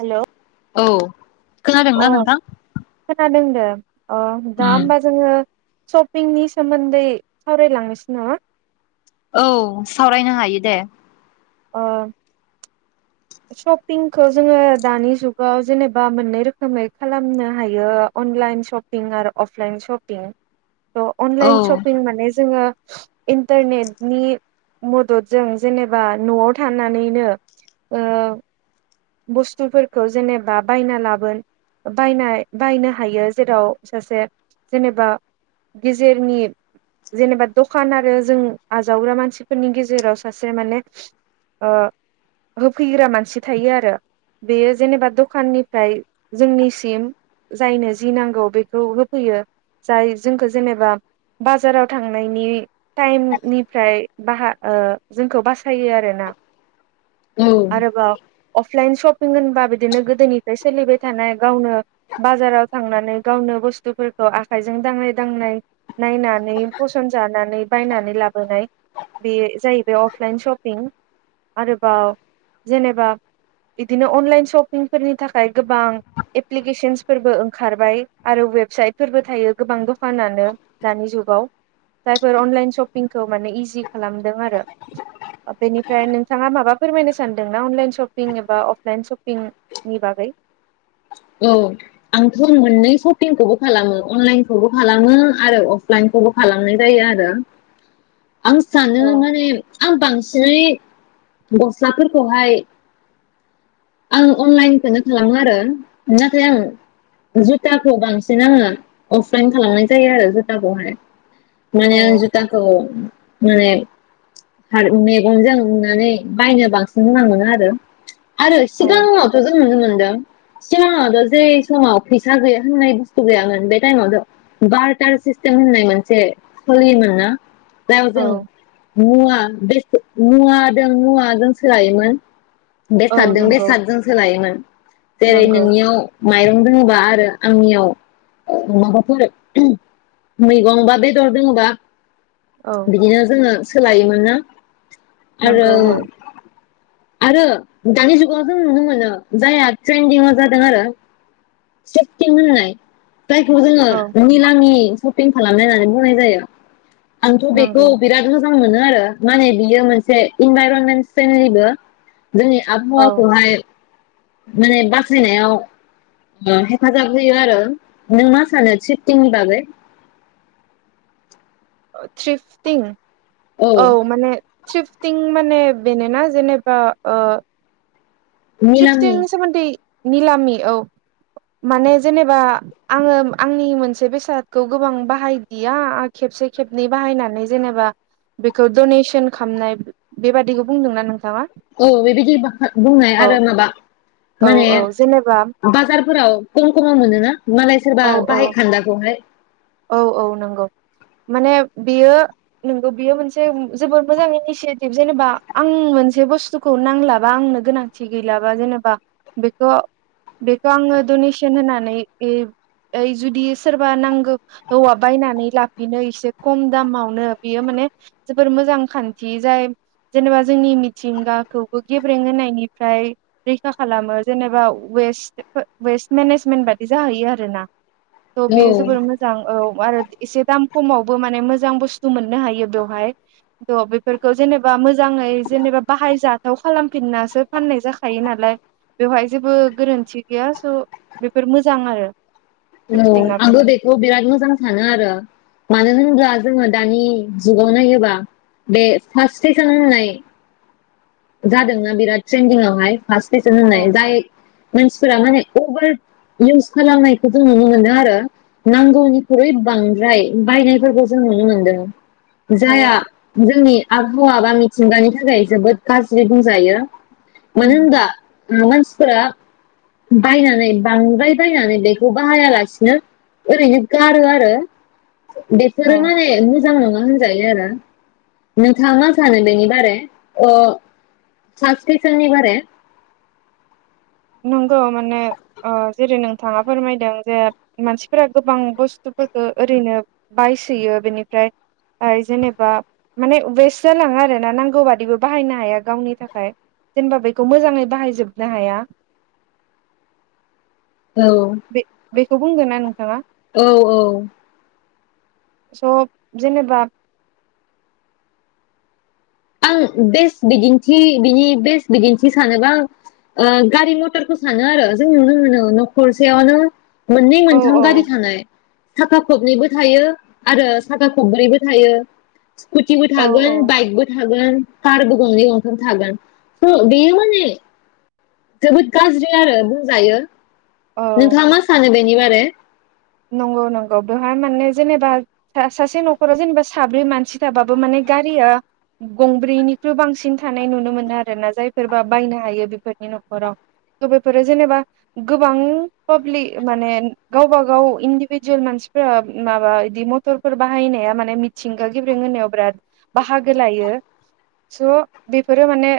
Hello. औ अ खोनादोंना नोंथां खोनादों। [unintelligible] अ दा होमबा जोङो। शपिंनि सोमोन्दै सावरायलांनोसै नामा औ सावरायनो हायो दे। अ शपिंखौ जोङो दानि जुगाव जेनेबा मोननै रोखोमै खालामनो हायो अनलाइन शपिं आरो अफलाइन शपिं थ औ अनलाइन शपिं माने जोङो इन्टारनेटनि मददजों जेनेबा नआव थानानैनो ओ बुस्थुफोरखौ जेनेबा बायना लाबोन बायना बायनो हायो जेराव सासे जेनेबा गेजेरनि जेनेबा दखान आरो जों आजावग्रा मानसिफोरनि गेजेराव सासे माने ओ होफैग्रा मानसि थायो आरो बेयो जेनेबा दखाननिफ्राय जोंनिसिम जायनो जि नांगौ बेखौ होफैयो जाय जोंखौ जेनेबा बाजाराव थांनायनि टाइमनिफ्राय बाहा ओ जोंखौ बासायो आरोना औ आरोबाव अफलाइन सपिं होनबा बिदिनो गोदोनिफ्राय सोलिबाय थानाय गावनो बाजाराव थांनानै गावनो बुस्थुफोरखौ आखाइजों दांनाय दांनाय नायनानै फसनजानानै बायनानै लाबोनाय बे जाहैबाय अफलाइन सपिं आरोबाव जेनेबा बिदिनो अनलाइन शपिंफोरनि थाखाय गोबां एप्लिकेसन्सफोरबो ओंखारबाय आरो वेबसाइटफोरबो थायो गोबां दखानानो दानि जुगाव जायफोर अनलाइन शपिंखौ माने इजि खालामदों आरो बेनिफ्राय नोंथाङा माबा फोरमायनो सानदोंना अनलाइन शपिं एबा अफलाइन सपिंनि बागै औ आंथ मोननै सपिंखौबो खालामो अनलाइनखौबो खालामो आरो अफलाइनखौबो खालामनाय जायो आरो आं सानो औ माने आं बांसिनै गस्लाफोरखौहाय आं अनलाइनखौनो खालामो आरो नाथाय आं जुथाखौ बांसिन आङो अफलाइन खालामनाय जायो आरो जुथाखौहाय माने औ आं जुथाखौ माने मेगनजों नुनानै बायनो बांसिन मोजां मोनो आरो आरो औ सिगानियावथ' जों नुदों मोनदों सिगाङावथ' जे समाव फैसा गैया होननाय बुस्थु गैयामोन बे टाइमावथ' बारटार सिस्टेम होननाय मोनसे सलियोमोनना दा जों औ मुवा बेसाद मुवा दों मुवा जों सोलायोमोन। औ बेसादजों नंगौ बेसादजों सोलायोमोन जेरै नंगौ नोंनियाव माइरं दङोबा आरो आंनियाव माबाफोर मैगं बा बेदर दङोबा औ बिदिनो जोङो सोलायोमोन ना आरो नंगौ औ आरो दानि जुगाव जों नुनो मोनो जायहा ट्रेन्दिंआव जादों आरो सेफटिं होननाय जायखौ जोङो औ निलांनि । सपिं खालामनाय होननानै बुंनाय जायो। आंथ' बेखौ नंगौ बिराद मोजां मोनो आरो माने बियो मोनसे इनभाइरनमेन्ट फेनलिबो जोंनि औ आबहावाखौहाय माने बासायनायाव ओ हेफाजाब होयो आरो नों मा सानो सिफटिनि बागै थ्रिफ्टिं औ माने सिफटिं माने बेनोना जेनेबा ओ निलामि त्रिप्तनि सोमोन्दै निलामि औ माने जेनेबा आङो आंनि मोनसे बेसादखौ गोबां बाहायदिया खेबसे खेबनै बाहायनानै जेनेबा बेखौ डनेसन खालामामनाय बेबादिखौ बुंदोंना नोंथाङा? औ बेबादि बुंनाय औ आरो माबा औ माने औ जेनेबा बाजा फोराव खम खमाव मोनोना? मालाय सोरबा औ औ बाहाय खानदा खौहाय औ औ नंगौ माने बेयो नोंगौ बेयो मोनसे जोबोद मोजां इनिसियेटिभ जेनेबा आं मोनसे बुस्थुखौ नांलाबा आंनो गोनांथि गैलाबा जेनेबा बेखौ बेखौ आङो डनेसन होनानै ओ जुदि सोरबा नांगौ। औवा बायनानै लाफिनो एसे खम दामावनो बेयो माने जोबोर मोजां खान्थि जाय जेनेबा जोंनि मिथिंगाखौबो गेब्रें होनायनिफ्राय रैखा खालामो जेनेबा वेस्ट वेस्ट मेनेजमेन्ट बादि जाहैयो आरो ना दं औ बियो जोबोर मोजां औ आरो एसे दाम खमावबो माने मोजां बुस्थु मोननो हायो बेवहाय थ' बेफोरखौ जेनेबा मोजाङै जेनेबा बाहायजाथाव खालामफिननासो फाननाय जाखायो नालाय बेवहाय जेबो गोरोन्थि गैया स' बेफोर मोजां आरो। औ थ्रिफटिंआबो आंबो बेखौ बिरात मो मोजां सानो आरो मानो होनब्ला जोङो दानि जुगाव नायोबा बे फार्ट स्टेसन होननाय जादोंना बिरात ट्रेन्दिंआवहाय फार्स स्तेसन औ होननाय जाय मोन फोर माने अभार इउस खालामनायखौ जों नुनो मोनदों आरो नांगौनिख्रुइ बांद्राय बायनायफोरखौ जों नुनो मोनदों। जायहा औ जोंनि आ खहा‌बा मिथिंगानि थाखाय जोबोद‌ गाज्रि बुंजायो मानो उम होनब्ला ओ‌ मानस फोरा बायनानै बांद्राय बायनानै बेखौ बाहायालासिनो ओरैनो गारो आरो। बेफोरो औ माने मोजां नङा होन जायो आरो नोंथाङा मा सानो बेनि बारै ओ साबस्क्रिपसननि बारै नंगौ माने ओ जेरै नोंथाङा फोरमायदों जे मानसिफोरा गोबां बुस्थुफोरखौ ओरैनो बायसोयो बेनिफ्राय जेनेबा माने वेस्ट जालाङो आरोना नांगौ बादिबो बाहायनो हाया गावनि थाखाय जेनेबा बेखौ मोजाङै बाहायजोबनो हाया। औ। खौ बुंदोना नोंथाङा? औ औ स' जेनेबा आं बेस्ट बिदिन्थि बिनि बेस्ट बिदिन्थि सानोबा आं ओ गारि मथरखौ सानो आरो जों नुनो मोनो न'खरसेयावनो मोननै औ मोनथाम गारि थानाय। साखा खबनैबो थायो आरो साखा खबब्रैबो थायो। स्कुटिबो औ औ थागोन बाइकबो थागोन कारबो गंनै गंथाम थागोन त' बेयो माने जोबोद गाज्रि आरो बुंजायो। औ नोंथाङा मा सानो बे--? नि बारै? नंगौ नंगौ बेवहाय माने जेनेबा सासे न'खराव जेनेबा साब्रै मानसि थाबाबो माने गारिया गंब्रैनिख्रुइ बांसिन थानाय नुनो मोनो आरोना जायफोरबा बायनो हायो। बेफोरनि न'खराव थ' बेफोरो जेनेबा गोबां पाब्लिक माने गावबा गाव इन्दिभिजुवेल मानसिफोरा माबा इदि मथरफोर बाहायनाया माने मिथिंगा गेब्रें होनायाव बिराद बाहागो लायो। स' बेफोरो माने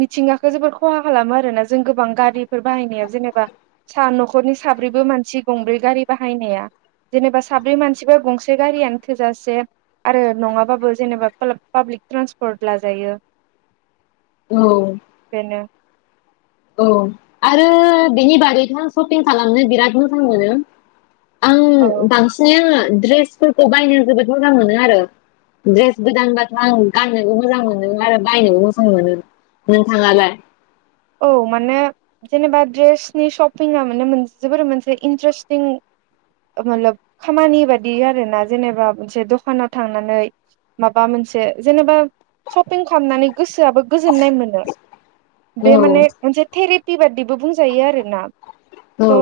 मिथिंगाखौ जोबोर खहा खालामो आरोना जों गोबां गारिफोर बाहायनायाव जेनेबा सा न'खरनि साब्रैबो मानसि गंब्रै गारि बाहायनाया जेनेबा साब्रै मानसिबो गंसे गारियानो थोजासे आरो नङाबाबो जेनेबा पा-पाब्लिक ट्रान्सपर्ट लाजायो। औ बेनो औ आरो बेनि बादैथ शपिं खालामनो बिराद मोजां मोनो। आं औ बांसिनै आङो‌ ड्रेसफोरखौ बायनो जोबोद मोजां मोनो आरो द्रेस गोदानबाथ' आं गाननोबो मोजां मोनो आरो बायनोबो मोजां मोनो। नोंथाङालाय? औ माने जेनेबा द्रेसनि शपिङा माने जोबोर मोनसे इन्ट्रेस्टिं मतलब खामानि बायदि‌ आरोना जेनेबा मोनसे दखानाव थांनानै माबा मोनसे जेनेबा शपिं खालामनानै गोसोआबो गोजोननाय मोनो। औ बे माने मोनसे थेरेक पि बादिबो बुंजायो आरोना। त'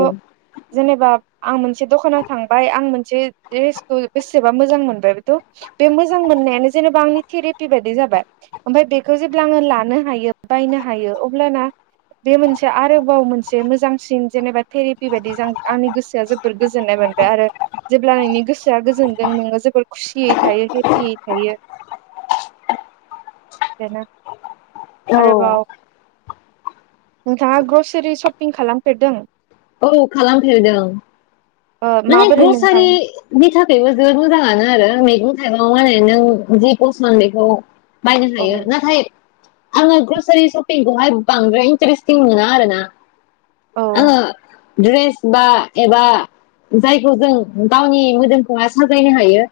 जेनेबा आं मोन मोनसे दखानाव थांबाय आं मोनसे जे द्रेसखौ बेसेबा मोजां मोनबाय बेथ' बे मोजां मोननायानो जेन'बा आंनि थेरेपि बायदि जाबाय। ओमफफ्राय बेखौ जेब्ला आङो लानो हायो बायनो हा हायो अब्लाना बे मोनसे आरोबाव मोनसे मोजांसिन जेनेबा थेरेपि बायदि थां आंनि गोसोआ जोबोर गोजोननाय मोनबाय आरो जेब्ला नोंनि गोसोआ गोजोनदों नोङो जोबोर खुसियै थायो हेपियै थायो। औ आरोबाव नोंथाङा ग्रसारि शपिं खालामफेरदों? औ खालामफेरदों। ओ माने माबोरै नोंथां ग्रसारिनि थाखायबो जोबोद मोजाङानो आरो मैगं ओरैनो जि पसन बेखौ [unintelligible] बायनो औ हायो नाथाय आङो ग्रसारि सपिंखौहाय बांद्राय इन्टारेस्टिं मोना आरो ना। औ आंङो ड्रेस बा एबा जायखौ जों गावनि मोदोमखौहाय साजायनो हायो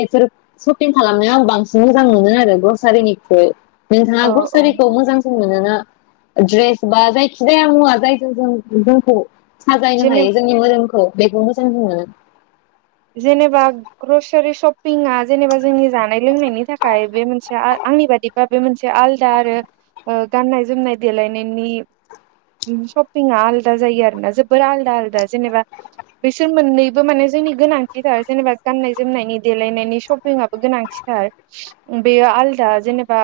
बेफोर सपिं खालामनायाव आं बांसिन मोजां मोनो आरो ग्रसारिनिख्रुइ। नोंथाङा औ औ ग्रसारिखौ मोजां मोनोना द्रेरस बा जायखि जाया मुवा जायजों जों जोंखौ साजायनो जेने हायो जोंनि मोदोमखौ। बेखौ मोजां बुङो। जेनेबा ग्रसारि सपिंआ जेनेबा जोंनि जानाय लोंनायनि थाखाय बे मोनसे आंनि बादिबा बे मोनसे आलदा आरो ओ गाननाय जोमनाय देलायनायनि सपिंआ आलदा जायो आरो ना जोबोर आलदा आलदा जेनेबा बेसोर मोननैबो माने जोंनि थाखाय गोनांथिथार जेनेबा गाननाय जोमनायनि देलायनायनि सपिंआबो गोनांथिथार बेयो आलदा जेनेबा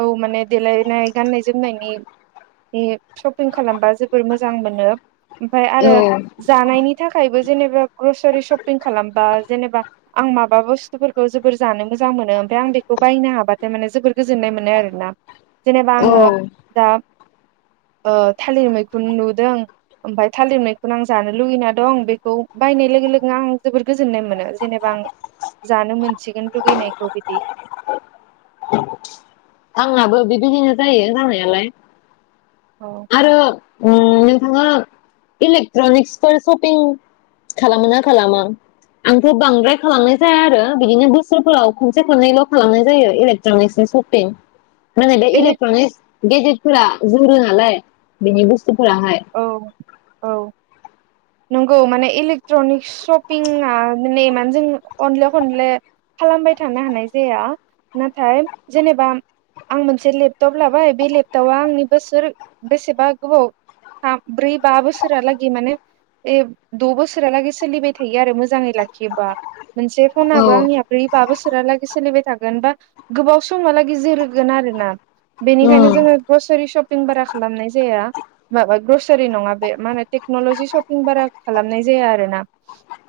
औ माने देलायनाय गाननाय जोमनायनि सपिं खालामबा जोबोर मोजां मोनो। ओमफाय आरो औ जानायनि थाखायबो जेनेबा ग्रस स [unintelligible] सपिं खालामबा जेनेबा आं माबा बुस्थुफोरखौ जोबोर जानो मोजां मोनो ओमफ्राय आं बेखौ बायनो हाबाथाय माने जोबोर गोजोननाय मोनो आरोना। जेनेबा औ आङो दा ओ थालिर मैखुन नुदों ओमफ्राय थालिर मैखुन आं जानो लुगैना दं बेखौ बायनाय लोगो लोगो आं जोबोर गोजोननाय मोनो जेनेबा आं जानो मोनसिगोन लुगैनायखौ बिदि। आंनाबो बेबायदिनो जायो जानायालाय औ आरो ओ नोंथाङा इलेक्ट्रनिक्सफोर शपिं खालामो ना खालामा? आंथ' बांद्राय खालामनाय जाया आरो बिदिनो बोसोरफोराव खनसे खननैल' खालामनाय जायो इलेक्ट्रनिक्सनि शपिं। माने बे इलेक इलक्ट्रनिक्स गेजेदफोरा जुरो नालाय बेनि बुस औ औ नंगौ माने इलेक्ट्रनिक शपिंआ माने मा जों खनले खनले खालामबाय थानो हानाय जाया नाथाय जेनेबा आं मोनसे लेपटप लाबाय बे लेपटपआ आंनि बोसोर बेसेबा गोबाव थाम ब्रै बा बोसोरालागै माने ए द' बोसोरालागै सोलिबाय थायो आरो मोजाङै लाखियोबा। मोनसे औ फनाबो आंनिया ब्रै बा बोसोरहालागै सोलिबाय थाग बा गोबाव समहालागि जोरोगोन आरोना। बेनिखायनो उम जोङो बोसोरि सब पिं बारा खालामनाय जाया। माबा बोसोरि नङा बे मा होनो टेक्न'लजि शपिं बारा खालामनाय जाया आरो ना,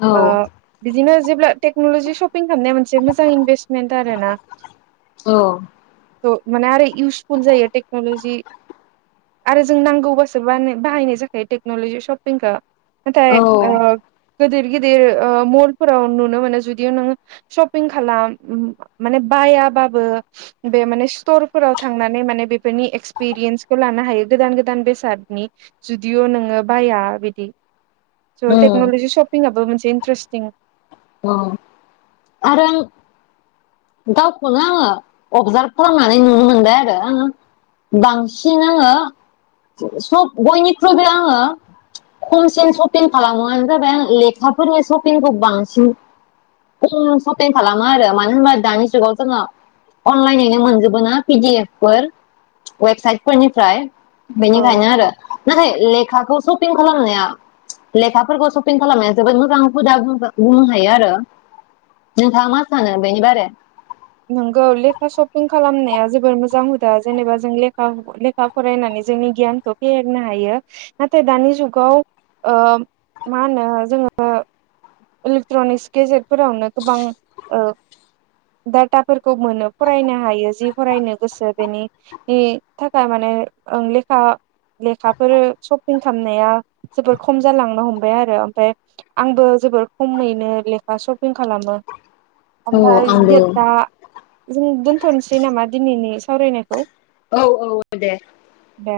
औ ओ बिदिनो जेब्ला टेक्नलजि शपिं खालामनाया मोनसे मोजां इनभेस्टमेन्ट आरो ना। औ थ' माने आरो इउसफुल जायो टेक्नलजि आरो जों नांगौबासो। बा बाहायनाय जाखायो टेक्नलजि शपिंखो नाथाय औ ओ गिदिर-गिदिर ओ महरफोराव नुनो मोनो जुदि नोङो शपिं खालाम माने बायाबाबो बे माने स्टरफोराव थांनानै माने बेफोरनि एक्सपिरियेन्सखौ लानो हायो गोदान गोदान बेसाद। नि जुदिअ नोङो बाया बिदि। स' उम टेक्नलजि शपिं आाबबो मोनसे इन्ट्रेस्टिं ओ आरो आं गावखौनो आङो अबजार्भ खालामनानै नुनो मोनबाय आरो आङो बांसिन आङो सब बयनिख्रुइबो आङो खमसिन शपिं खालामोानो जाबाय आ लेखाफोरनि शपिंखौ बां न' सपिं खालामो आरो मानो होनबा दानि जुगाव जोङो अनलाइनैनो मोनजोबो ना पिडिएफ फोर वेबसाइटफोरनिफ्राय। औ बेनिफायनो आरो नाथाय ले लेखौ सपिं खालामनाया लेखाफोरखौ सपिं खालामनाया जोबोद मोजां हुदा मोजां बुंनो हायो आरो नोंथाङा मा सानो बेनि बारै? नोंगौ लेखा शपिं खालामनाया जोबोर मोजां हुदा जेनेबा जों लेखा लेखा फरायनानै जोंनि गियानखौ फेहेरनो हायो नाथाय दानि जुगाव ओ मा होनो जोङो इलेक्ट्रनिक्स गेजेटफोरावनो गोबां ओ डाटाफोरखौ मोनो फरायनो हायो जि फरायनो गोसो बेनि थाखाय माने लेखा लेखाफोर शपिं खालामनाया जोबोर खम जालांनो हमबाय आरो ओमफ्राय आंबो जोबोर खमैनो लेखा शपिं खालामो। औ ओमफ्राय आंबो दे दा जों दोन्थनोसै नामा दिनैनि सावरायनायखौ। औ औ औ दे। दे,